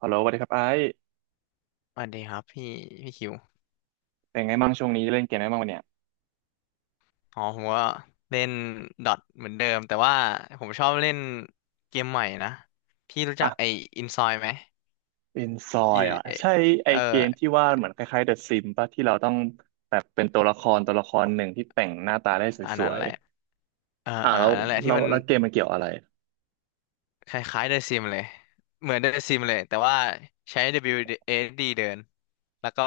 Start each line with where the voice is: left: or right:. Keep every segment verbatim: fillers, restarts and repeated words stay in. right: ฮัลโหลสวัสดีครับไอ้
left: สวัสดีครับพี่พี่คิว
right: เป็นไงบ้างช่วงนี้เล่นเกมอะไรบ้างวะเนี่ย
left: อ๋อผมก็เล่นดอทเหมือนเดิมแต่ว่าผมชอบเล่นเกมใหม่นะพี่รู้จักไอ้
right: อ่ะ
left: อินซอยไหม
right: เป็นซอ
left: อี
right: ยอ่ะ
left: เอ
right: ใช่ไอ
left: เออ
right: เกมที่ว่าเหมือนคล้ายๆเดอะซิมป่ะที่เราต้องแบบเป็นตัวละครตัวละครหนึ่งที่แต่งหน้าตาได้
left: อัน
right: ส
left: นั้
right: ว
left: น
right: ย
left: แหละเออ
right: ๆอ่ะ
left: เออ
right: แล้ว
left: อันนั้นแหละที่
right: เรา
left: มัน
right: แล้วเกมมันเกี่ยวอะไร
left: คล้ายๆเดซิมเลยเหมือนเดซิมเลยแต่ว่าใช้ ดับเบิลยู เอส ดี เบิลยูเอสดเดินแล้วก็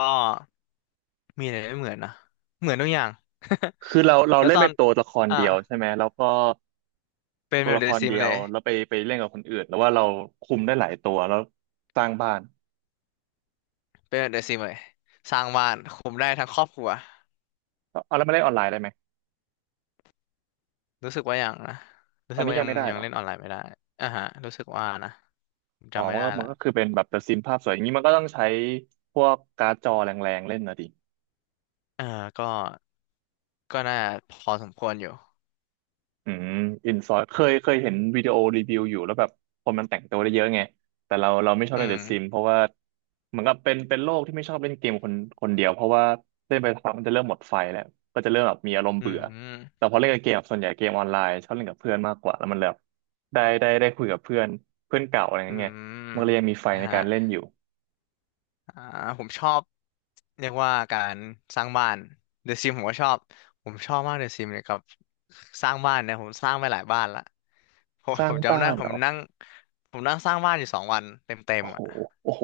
left: มีอะไรไม่เหมือนนะเหมือนทุกอย่าง
right: คือเรา เรา
left: แล้ว
right: เล่
left: ต
right: น
left: อ
right: เป็
left: น
right: นตัวละคร
left: อ่า
right: เดียวใช่ไหมแล้วก็
left: เป็น
right: ตั
left: แบ
right: ว
left: บ
right: ละ
left: เด
right: คร
left: ซิม
right: เดีย
left: เล
right: ว
left: ย
right: แล้วไปไปเล่นกับคนอื่นแล้วว่าเราคุมได้หลายตัวแล้วสร้างบ้าน
left: เป็นแบบเดซิมเลยสร้างบ้านคุมได้ทั้งครอบครัว
right: เอาแล้วมาเล่นออนไลน์ได้ไหม
left: รู้สึกว่ายังนะรู้
right: ตอ
left: สึ
right: น
left: ก
right: นี้
left: ว่า
right: ยั
left: ยั
right: ง
left: ง
right: ไม่ได้
left: ยั
right: เห
left: ง
right: รอ
left: เล่นออนไลน์ไม่ได้อ่าฮะรู้สึกว่านะผม
right: อ๋อ
left: จำไม่
right: มัน
left: ได้
right: ก็มันก็คื
left: ละ
right: อเป็นแบบเดอะซิมภาพสวยอย่างนี้มันก็ต้องใช้พวกการ์ดจอแรงๆเล่นนะดิ
left: เออก็ก็น่าพอสมควรอยู่
right: อืมอินซอยเคยเคยเห็นวิดีโอรีวิวอยู่แล้วแบบคนมันแต่งตัวได้เยอะไงแต่เราเราไม่ชอบ
left: อื
right: เล่นเด
left: ม
right: อะซิมเพราะว่าเหมือนกับเป็นเป็นโลกที่ไม่ชอบเล่นเกมคนคนเดียวเพราะว่าเล่นไปสักพักมันจะเริ่มหมดไฟแล้วก็จะเริ่มแบบมีอารมณ์
left: อื
right: เบื่อแต่
left: ม
right: พอเล่นกับเกมส่วนใหญ่เกมออนไลน์ชอบเล่นกับเพื่อนมากกว่าแล้วมันแบบได้ได้ได้คุยกับเพื่อนเพื่อนเก่าอะไรอ
left: อื
right: ย่างเงี้ย
left: ม
right: มันก็เลยยังมีไฟ
left: นะ
right: ใน
left: ฮะ
right: การเล่นอยู่
left: อ่าผมชอบเรียกว่าการสร้างบ้านเดอะซิมผมก็ชอบผมชอบมากเดอะซิมเนี่ยกับสร้างบ้านเนี่ยผมสร้างไปหลายบ้านละผม
right: สร้า
left: ผ
right: ง
left: ม
right: บ้า
left: จำได้
right: น
left: ผ
right: เหร
left: ม
right: อ
left: นั่งผมนั่งสร้างบ้านอยู่สองวันเต็มเต็ม
right: โอ้โห
left: อ่ะ
right: โอ้โห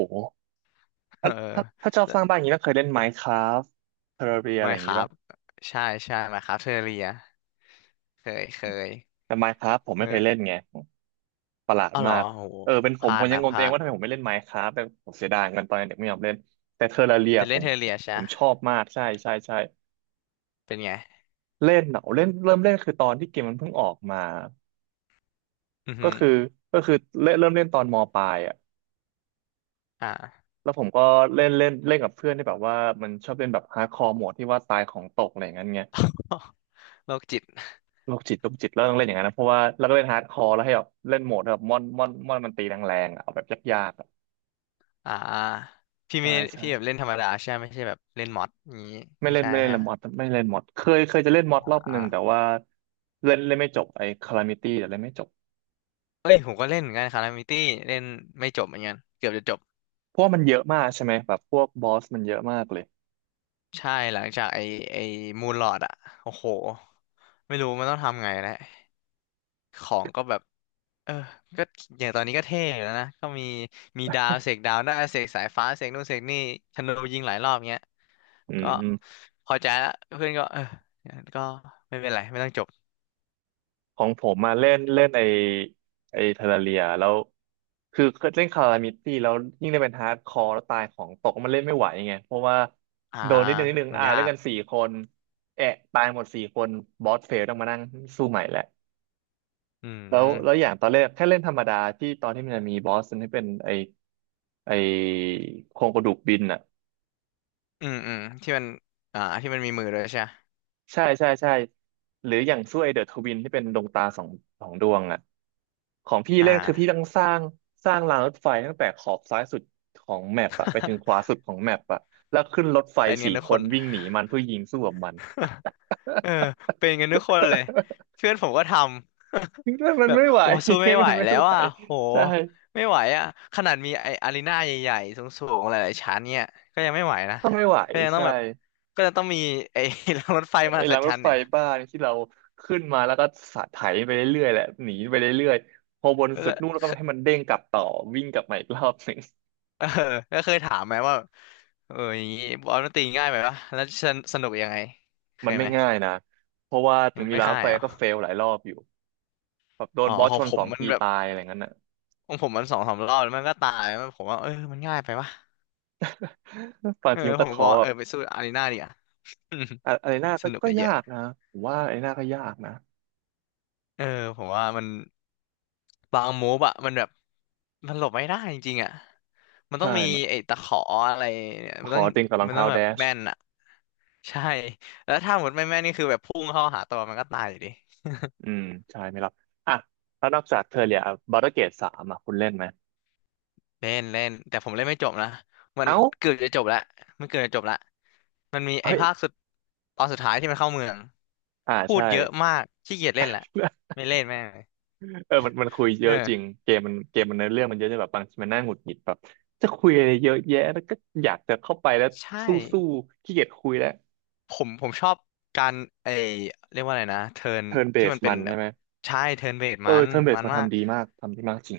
left: เอ
right: อ่ะถ้า
left: อ
right: ถ้าชอบสร้างบ้านอย่างนี้ต้องเคยเล่น Minecraft Terraria อะไร
left: ไม่
right: อย่าง
left: ค
right: งี้
left: รับ
right: ปะ
left: ใช่ใช่ไหมครับเทอเรียเคยเคย
right: แต่ Minecraft ผมไม่เคยเล่
left: เออ
right: นไง ประหลาด
left: อ้าวเหร
right: มา
left: อ
right: ก
left: โห
right: เออเป็น
left: พ
right: ผม
left: ลา
right: ผ
left: ด
right: มยัง
left: นะ
right: ง
left: พ
right: งตัว
left: ลา
right: เอง
left: ด
right: ว่าทำไมผมไม่เล่น Minecraft แต่ผมเสียดายกันตอนเด็กไม่ยอมเล่นแต่เทอร์เรีย
left: แต่
right: ผ
left: เล่น
right: ม
left: เทเรียใช่
right: ผมชอบมากใช่ใช่ใช่
left: เป็นไง
right: เล่นเหรอเล่นเริ่มเล่นคือตอนที่เกมมันเพิ่งออกมา
left: อือ
right: ก็
left: หือ
right: คือก็คือเล่นเริ่มเล่นตอนมปลายอ่ะ
left: อ่า
right: แล้วผมก็เล่นเล่นเล่นกับเพื่อนที่แบบว่ามันชอบเล่นแบบฮาร์ดคอร์โหมดที่ว่าตายของตกอะไรอย่างเงี้ย
left: โรคจิต
right: โรคจิตโรคจิตแล้วต้องเล่นอย่างนั้นนะเพราะว่าแล้วก็เล่นฮาร์ดคอร์แล้วให้แบบเล่นโหมดแบบมอนมอนมอนมันตีแรงๆอะเอาแบบยากๆอะ
left: อ่าพี่
right: ใช่
left: ไม่
right: ใช่
left: พี่แบบเล่นธรรมดาใช่ไหมไม่ใช่แบบเล่นมอดอย่างนี้
right: ไม่
left: ไม่
right: เล่น
left: ใช่
right: ไม่เล่น
left: ฮะ
right: ละมอดไม่เล่นมอดเคยเคยจะเล่นมอด
left: อ
right: รอบห
left: ่า
right: นึ่งแต่ว่าเล่นเล่นไม่จบไอ้คาลามิตี้แต่เล่นไม่จบ
left: เอ้ยผมก็เล่นเหมือนกันคารามิตี้เล่นไม่จบเหมือนกันเกือบจะจบ
right: เพราะว่ามันเยอะมากใช่ไหมแบบพวกบอสมันเยอะมากเลย
left: ใช่ หลังจากไอไอมูนลอดอะโอ้โห ไม่รู้มันต้องทำไงแล้วของก็แบบ เออก็อย่างตอนนี้ก็เท่อยู่แล้วนะก็มีมีดาวเสกดาวได้เสกสายฟ้าเสกนู่นเสกนี่ธนูยิงหลายรอบเงี้ย
right: อืม
left: ก็
right: อืม
left: พอใจละเพื่อนก็เออก็ไม่เป็นไรไม่ต้องจบ
right: ของผมมาเล่นเล่นไอ้ไอ้เทอร์เรียแล้วคือเล่นคาลามิตี้แล้วยิ่งได้เป็นฮาร์ดคอร์แล้วตายของตกมันเล่นไม่ไหวไงเพราะว่า
left: อ่า
right: โดนนิดนึงนิดนึง
left: มัน
right: อ่า
left: ยา
right: เล่น
left: ก
right: กันสี่คนแอะตายหมดสี่คนบอสเฟลต้องมานั่งสู้ใหม่แหละ
left: อื
right: แล้วแล้วอ
left: ม
right: ย่างตอนแรกแค่เล่นธรรมดาที่ตอนที่มันจะมีบอสที่เป็นไอ้ ไอโครงกระดูกบินอ่ะ
left: อืม อืมที่มันอ่าที่มันมีมือด้วยใช่ไหม
right: ใช่ใช่ใช่หรืออย่างสู่วยเดอะทวินที่เป็นดวงตาสองสองดวงอ่ะของพี่
left: อ
right: เล่นคือพี่
left: ่า
right: ต้องสร้างสร้างรางรถไฟตั้งแต่ขอบซ้ายสุดของแมปอะไปถึงขวาสุดของแมปอะแล้วขึ้นรถไฟ
left: เป็นกั
right: สี่
left: นทุก
right: ค
left: ค
right: น
left: น
right: วิ่งหนีมันเพื่อยิงสู้กับมัน
left: เออเป็นกันทุกคนเลยเพื่อนผมก็ทำ
right: มั น
left: แบบ
right: ไม่ไหว
left: โอ้สู้ ไม่ไห
right: มั
left: ว
right: นไม่
left: แล้ว
right: ไหว
left: อ่ะโห
right: ใช่
left: ไม่ไหวอ่ะขนาดมีไออารีนาใหญ่ๆสูงๆหลายๆชั้นเนี่ยก็ยังไม่ไหวนะ
right: ก็ไม่ไหว
left: ก็ยังต้อง
right: ใช่
left: แบบก็จะต้องมีไอ้ รางรถไฟม
right: ไอ้
left: หัศ
right: ราง
left: จ
right: ร
left: ร
right: ถ
left: รย์
right: ไฟ
left: เนี่ย
right: บ้านที่เราขึ้นมาแล้วก็สะไถไปเรื่อยๆแหละหนีไปเรื่อยๆพอบนสุ
left: ก็
right: ดนู่นแล้วก็ให้มันเด้งกลับต่อวิ่งกลับมาอีกรอบหนึ่ง
left: เออก็เคยถามไหมว่าเอออย่างงี้บอลมันตีง่ายไหมวะแล้วสนสนุกยังไงเค
right: มัน
left: ย
right: ไม่
left: ไหม
right: ง่ายนะเพราะว่าถึ
left: มั
right: ง
left: น
right: มี
left: ไม่
right: รางร
left: ค่า
right: ถ
left: ย
right: ไฟ
left: เหรอ
right: ก็เฟลหลายรอบอยู่แบบโดน
left: อ๋อ
right: บอส
left: ขอ
right: ช
left: ง
right: น
left: ผ
right: ส
left: ม
right: อง
left: มัน
right: ที
left: แบบ
right: ตายอะไรงั้นน่ะ
left: ของผมมันสองสามรอบแล้วมันก็ตายมันผมว่าเออมันง่ายไปวะ
right: บาง
left: เออ
right: ทีมัน
left: ผ
right: ก็
left: มบ
right: ท้
left: อ
right: อ
left: กว่า
right: แบ
left: เออ
right: บ
left: ไปสู้อารีนาดีกว่า
right: อะอะไรหน้า
left: ส
right: ก็
left: นุก
right: ก็
left: อะเย
right: ยา
left: อะ
right: กนะผมว่าอะไรหน้าก็ยากนะ
left: เออ ผมว่ามันบางมูฟอะมันแบบมันหลบไม่ได้จริงๆอะมันต้
right: ใช่
left: องมี
right: มัน
left: ไอ้ตะขออะไรเนี่ยมั
right: ข
left: นต้
right: อ
left: อง
right: ติงกับรอง
left: มัน
right: เท้า
left: ต้องแบ
right: แด
left: บ
right: ช
left: แม่นอะใช่ แล้วถ้าหมดไม่แม่นนี่คือแบบพุ่งเข้าหาตัวมันก็ตายอยู่ดี
right: อืมใช่ไม่รับอ่ะแล้วนอกจากเทอร์เรียบารเกตสามอ่ะคุณเล่นไหม
left: เล่นเล่นแต่ผมเล่นไม่จบนะมัน
right: เอ้า
left: เกือบจะจบแล้วมันเกือบจะจบแล้วมันมีไอ้
right: เฮ้ย
left: ภาคสุดตอนสุดท้ายที่มันเข้าเมือง
right: อ่า
left: พู
right: ใช่
left: ดเยอะมากขี้เกียจเล่นแหละ ไม่เล่นแม่งเลย
right: เออมันมันคุยเย
left: เอ
right: อะจริง
left: อ
right: เกมมันเกมมันเนื้อเรื่องมันเยอะจนแบบบางทีมันน่าหงุดหงิดแบบจะคุยอะไรเยอะแยะแล้วก็อยากจะเข้าไปแล้ว
left: ใช่
right: สู้สู้ขี้เกียจคุยแล้ว
left: ผมผมชอบการไอเรียกว่าอะไรนะเทิร์น
right: เทิร์นเบ
left: ที่
right: ส
left: มันเป็
right: มั
left: น
right: น
left: แบ
right: ใช่
left: บ
right: ไหม
left: ใช่เทิร์นเวท
right: เออ
left: มัน
right: เทิร์นเบส
left: มัน
right: มัน
left: มาก
right: ทำดีมากทำดีมากจริง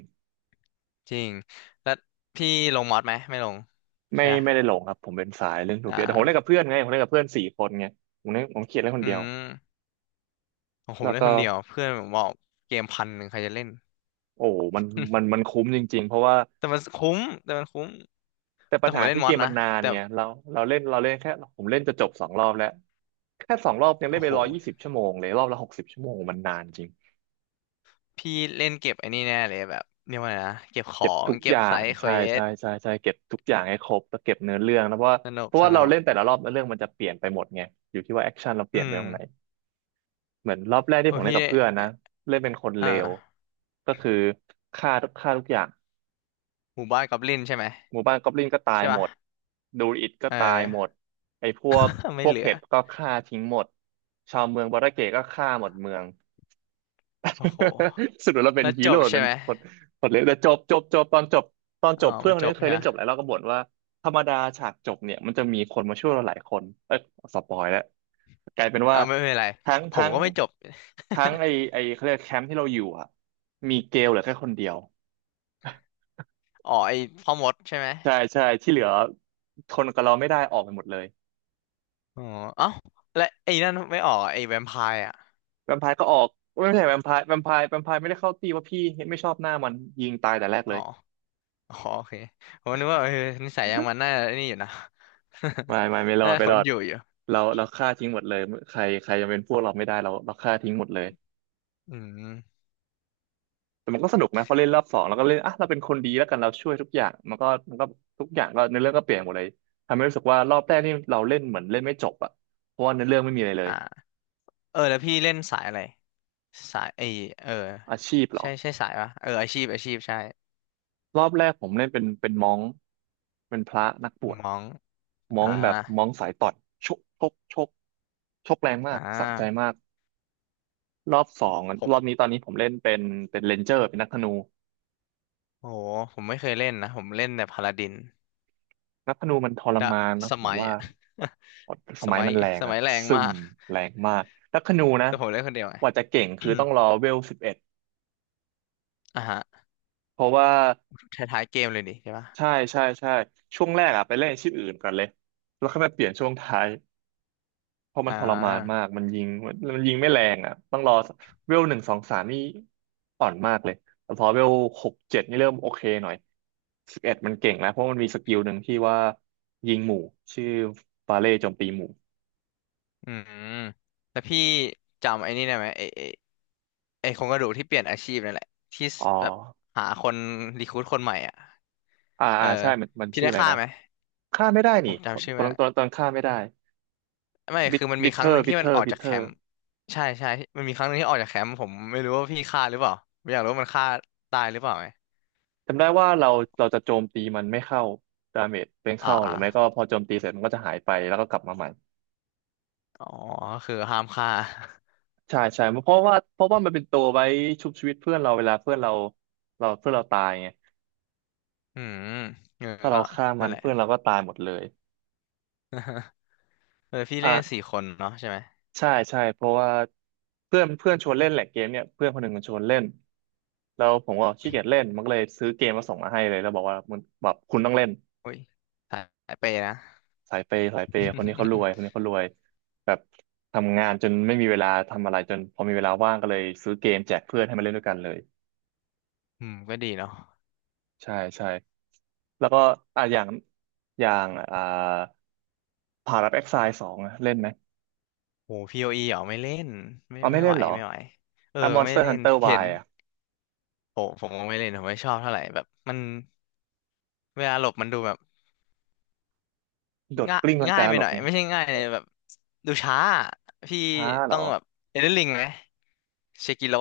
left: จริงแล้วพี่ลงมอดไหมไม่ลง
right: ไม่
left: ใช่ไหม
right: ไม่ได้หลงครับผมเป็นสายเล่นโซ
left: อ่
right: เฟียแต่ผมเล่นกับ
left: า
right: เพื่อนไงผมเล่นกับเพื่อนสี่คนไงผมเล่นผมเขียนเล่นคน
left: อื
right: เดียว
left: มของผ
right: แล้
left: ม
right: ว
left: เล่น
right: ก็
left: คนเดียวเพื่อนผมบอกเกมพันหนึ่งใครจะเล่น
right: โอ้มันมันมันคุ้มจริงๆเพราะว่า
left: แต่มันคุ้มแต่มันคุ้ม
right: แต่
left: แต่
right: ปัญ
left: ผม
right: หา
left: ไม่เล่
right: คื
left: น
right: อ
left: ม
right: เก
left: อด
right: มมั
left: นะ
right: นนาน
left: แต่
right: ไงเราเราเล่นเราเล่นแค่ผมเล่นจะจบสองรอบแล้วแค่สองรอบยังเล่
left: โอ้
right: นไป
left: โห
right: ร้อยยี่สิบชั่วโมงเลยรอบละหกสิบชั่วโมงมันนานจริง
left: พี่เล่นเก็บไอ้นี่แน่เลยแบบเรียกว่าอไงนะเก็บขอ
right: เก็บ
left: ง
right: ทุก
left: เก็
right: อ
left: บ
right: ย่า
left: ไซ
right: ง
left: ด์เคว
right: ใช่ใช่
left: ส
right: ใช่ใช่เก็บทุกอย่างให้ครบแล้วเก็บเนื้อเรื่องนะเพราะว่า
left: สนุก
right: เพราะ
left: ส
right: ว่าเรา
left: นุก
right: เล่นแต่ละรอบเนื้อเรื่องมันจะเปลี่ยนไปหมดไงอยู่ที่ว่าแอคชั่นเราเป
left: อื
right: ลี่ยนไป
left: ม
right: ตรงไหนเหมือนรอบแรกที่
left: โอ้
right: ผ
left: ย
right: มเล่
left: พี่
right: นกับ
left: ได้
right: เพื่อนนะเล่นเป็นคน
left: อ
right: เลว
left: ่า
right: ก็คือฆ่าทุกฆ่าทุกอย่าง
left: หมู่บ้านกอบลินใช่ไหม
right: หมู่บ้านกอบลินก็ตาย
left: ใช่
right: หม
left: ปะ
right: ดดูอิดก็
left: เอ
right: ตายหมด
left: อ
right: ไอ้พวก พ
left: ไม่
right: ว
left: เห
right: ก
left: ลือ
right: เห็ดก็ฆ่าทิ้งหมดชาวเมืองบาราเกะก็ฆ่าหมดเมือง
left: โอ้โห
right: สุดท้ายเราเป็น
left: แล้ว
right: ฮี
left: จ
right: โร่
left: บใช่
right: เป็น
left: ไหม
right: คนคนเล็กแต่จบจบจบตอนจบตอน
left: อ๋
right: จ
left: อ
right: บเพื่อน
left: มัน
right: คน
left: จ
right: นี้
left: บ
right: เค
left: ใช่
right: ย
left: ไห
right: เล่
left: ม
right: นจบหลายรอบก็บ่นว่าธรรมดาฉากจบเนี่ยมันจะมีคนมาช่วยเราหลายคนเอ้ยสปอยแล้วกลายเป็น
left: อ่า
right: ว่า
left: ไม่เป็นไร
right: ทั้ง
left: ผม
right: ทั้ง
left: ก็ไม่จบ
right: ทั้งไอ ไอเขาเรียกแคมป์ที่เราอยู่อะมีเกลเหลือแค่คนเดียว
left: อ๋อไอ้พ่อมดใช่ไหม
right: ใช่ใช่ที่เหลือทนกับเราไม่ได้ออกไปหมดเลย
left: อ๋อเอ้าและไอ้นั่นไม่ออกไอ้แวมไพร์อ่ะ
right: แวมไพร์ก็ออกไม่ใช่แวมไพร์แวมไพร์แวมไพร์ไม่ได้เข้าตีว่าพี่ไม่ชอบหน้ามันยิงตายแต่แรกเล
left: อ๋อ
right: ย
left: อ๋อโอเคผมนึกว่าเออนิสัยอย่างมันน่าไอ้นี่อยู่นะ
right: ไม่ไม่ไม่ร อ
left: น่า
right: ดไม่
left: ท
right: ร
left: น
right: อด
left: อยู่อยู่
right: เราเราฆ่าทิ้งหมดเลยใครใครยังเป็นพวกเราไม่ได้เราเราฆ่าทิ้งหมดเลย
left: อืม
right: แต่มันก็สนุกนะพอเล่นรอบสองเราก็เล่นอ่ะเราเป็นคนดีแล้วกันเราช่วยทุกอย่างมันก็มันก็ทุกอย่างก็เนื้อเรื่องก็เปลี่ยนหมดเลยทำให้รู้สึกว่ารอบแรกนี่เราเล่นเหมือนเล่นไม่จบอ่ะเพราะว่าเนื้อเรื่องไม่มีอะไรเลย
left: อ่าเออแล้วพี่เล่นสายอะไรสายไอเออ
right: อาชีพเหรอ
left: ใช่ใช่สายปะเอออาชีพอาชีพใช่
right: รอบแรกผมเล่นเป็นเป็นม้องเป็นพระนักบวช
left: มอง
right: ม้อ
left: อ่า
right: งแบบม้องสายต่อนชกชกชกชกแรงมา
left: อ่
right: กสะใจ
left: า
right: มากรอบสอง
left: ผ
right: รอบ
left: ม
right: นี้ตอนนี้ผมเล่นเป็นเป็นเรนเจอร์เป็นนักธนู
left: โอ้โหผมไม่เคยเล่นนะผมเล่นแต่พาลาดิน
right: นับธนูมันทร
left: ดะ
right: มานนะ
left: ส
right: ผม
left: มัย
right: ว่า
left: อะ
right: ส
left: ส
right: มัย
left: มัย
right: มันแรง
left: ส
right: อะ
left: มัยแรง
right: ซึ
left: มา
right: ม
left: ก
right: แรงมากนักธนูนะ
left: แต่ผมเล่นคนเดียวไง
right: กว่าจะเก่งคือต้องรอ เวลสิบเอ็ด
left: อ่ะฮะ
right: เพราะว่า
left: ท้ายๆเกมเลยดิใช่ปะ
right: ใช่ใช่ใช่ช่วงแรกอะไปเล่นอาชีพอื่นก่อนเลยแล้วค่อยมาเปลี่ยนช่วงท้ายเพราะมั
left: อ่
right: นทรมาน
left: า
right: มากมันยิงมันมันยิงไม่แรงอะต้องรอเวลหนึ่งสองสามนี่อ่อนมากเลยแต่พอเวลหกเจ็ดนี่เริ่มโอเคหน่อยสิบเอ็ดมันเก่งแล้วเพราะมันมีสกิลหนึ่งที่ว่ายิงหมู่ชื่อบาเล่โจมตีหมู่
left: อืมแต่พี่จำไอ้นี่ได้ไหมไอ้ไอ้ไอ้โครงกระดูกที่เปลี่ยนอาชีพนั่นแหละที่ส
right: อ๋อ
left: แบบหาคนรีครูทคนใหม่อ่ะ
right: อ่า
left: เออ
right: อ่าใช่มันมัน
left: พี่
right: ชื่อ
left: ได้
right: อะไร
left: ฆ่า
right: นะ
left: ไหม
right: ฆ่าไม่ได้
left: ผ
right: นี่
left: มจำชื่อ
right: ตอ
left: ไม่
right: น
left: ได้
right: ตอนตอนฆ่าไม่ได้
left: ไม่
right: บิท
left: คือมันมี
right: บิท
left: ค
right: เท
left: รั้ง
right: อ
left: หนึ่
right: ร์
left: ง
right: บิ
left: ที่
right: ทเท
left: มัน
right: อ
left: อ
right: ร์
left: อก
right: บิท
left: จาก
right: เท
left: แค
right: อร์
left: มป์ใช่ใช่มันมีครั้งหนึ่งที่ออกจากแคมป์ผมไม่รู้ว่าพี่ฆ่าหรือเปล่าไม่อยากรู้ว่ามันฆ่าตายหรือเปล่าไหม
right: จำได้ว่าเราเราจะโจมตีมันไม่เข้าดาเมจเป็น
left: อ่
right: เข้าหรือไม่ก็
left: า
right: พอโจมตีเสร็จมันก็จะหายไปแล้วก็กลับมาใหม่
left: อ๋อคือห้ามฆ่า
right: ใช่ใช่เพราะว่าเพราะว่ามันเป็นตัวไว้ชุบชีวิตเพื่อนเราเวลาเพื่อนเราเราเพื่อนเราตายไง
left: อืมเออ
right: ถ้า
left: ก็
right: เราฆ่ามั
left: นั่น
right: น
left: แหละ
right: เพื่อนเราก็ตายหมดเลย
left: เออพี่เล่นสี่
right: อ่า
left: คนเนาะใช่ไหม
right: ใช่ใช่เพราะว่าเพื่อนเพื่อนชวนเล่นแหละเกมเนี่ยเพื่อนคนหนึ่งมันชวนเล่นแล้วผมก็ขี้เกียจเล่นมันก็เลยซื้อเกมมาส่งมาให้เลยแล้วบอกว่ามึงแบบคุณต้องเล่น
left: โอุ้ยสายเปย์นะ
right: สายเปย์สายเปย์คนนี้เขารวยคนนี้ เขารวยแบบทำงานจนไม่มีเวลาทำอะไรจนพอมีเวลาว่างก็เลยซื้อเกมแจกเพื่อนให้มาเล่นด้วยกันเลย
left: อืมก็ดีเนาะ
right: ใช่ใช่แล้วก็อ่ะอย่างอย่างอ่าพาราแอ็กไซสองเล่นไหม
left: โหพีโออีเหรอไม่เล่นไม่
right: เอาไม่
left: ไม่
right: เล่
left: ไหว
right: นเหรอ
left: ไม่ไหวเออ
right: อ่ะมอนส
left: ไม่
right: เตอร์
left: เล่
right: ฮัน
left: น
right: เตอร์
left: เห็
right: วา
left: น
right: ยอ่ะ
left: โหผมก็ไม่เล่นผมไม่ชอบเท่าไหร่แบบมันเวลาหลบมันดูแบบ
right: โดด
left: ง่าย
right: กลิ้งลัง
left: ง่าย
right: กา
left: ไป
right: หล
left: ห
right: บ
left: น่อย
right: ไง
left: ไม่ใช่ง่ายเลยแบบดูช้าอะพี่
right: ช้าเหร
left: ต้อ
right: อ
left: งแบบเอเดนลิงไหมเชกิโล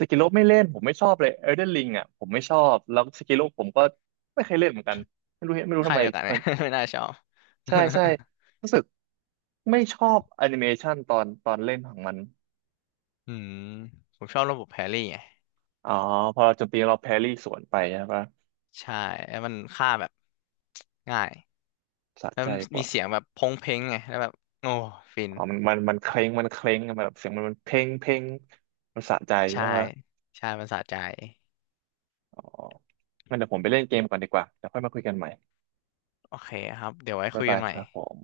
right: สกิโลไม่เล่นผมไม่ชอบเลยเอลเดนริงอ่ะผมไม่ชอบแล้วสกิโลผมก็ไม่เคยเล่นเหมือนกันไม่รู้ไม่รู้ทำ
left: ค่าย
right: ไม
left: เดียวกัน
right: ทำ
left: ไหม
right: ไม
left: ไม่น่าชอบ
right: ใช่ใช่รู้สึกไม่ชอบแอนิเมชันตอนตอนเล่นของมัน
left: อืมผมชอบระบบแพรี่ไง
right: อ๋อพอเราโจมตีเราแพรี่สวนไปใช่ปะ
left: ใช่แล้วมันฆ่าแบบง่าย
right: สะ
left: แล้ว
right: ใจ
left: มัน
right: ก
left: มี
right: ว่า
left: เสียงแบบพงเพงไงแล้วแบบโอ้ฟิน
right: อ๋อมันมันมันเคร้งมันเคร้งมันแบบเสียงมันมันเพ่งเพ่งมันสะใจ
left: ใช่
right: ใช่ปะ
left: ใช่มันสะใจ
right: อ๋องั้นเดี๋ยวผมไปเล่นเกมก่อนดีกว่าเดี๋ยวค่อยมาคุยกันใหม่
left: โอเคครับเดี๋ยวไว้
right: บ๊า
left: คุ
right: ย
left: ย
right: บา
left: กัน
right: ย
left: ให
right: ค
left: ม่
right: รับผม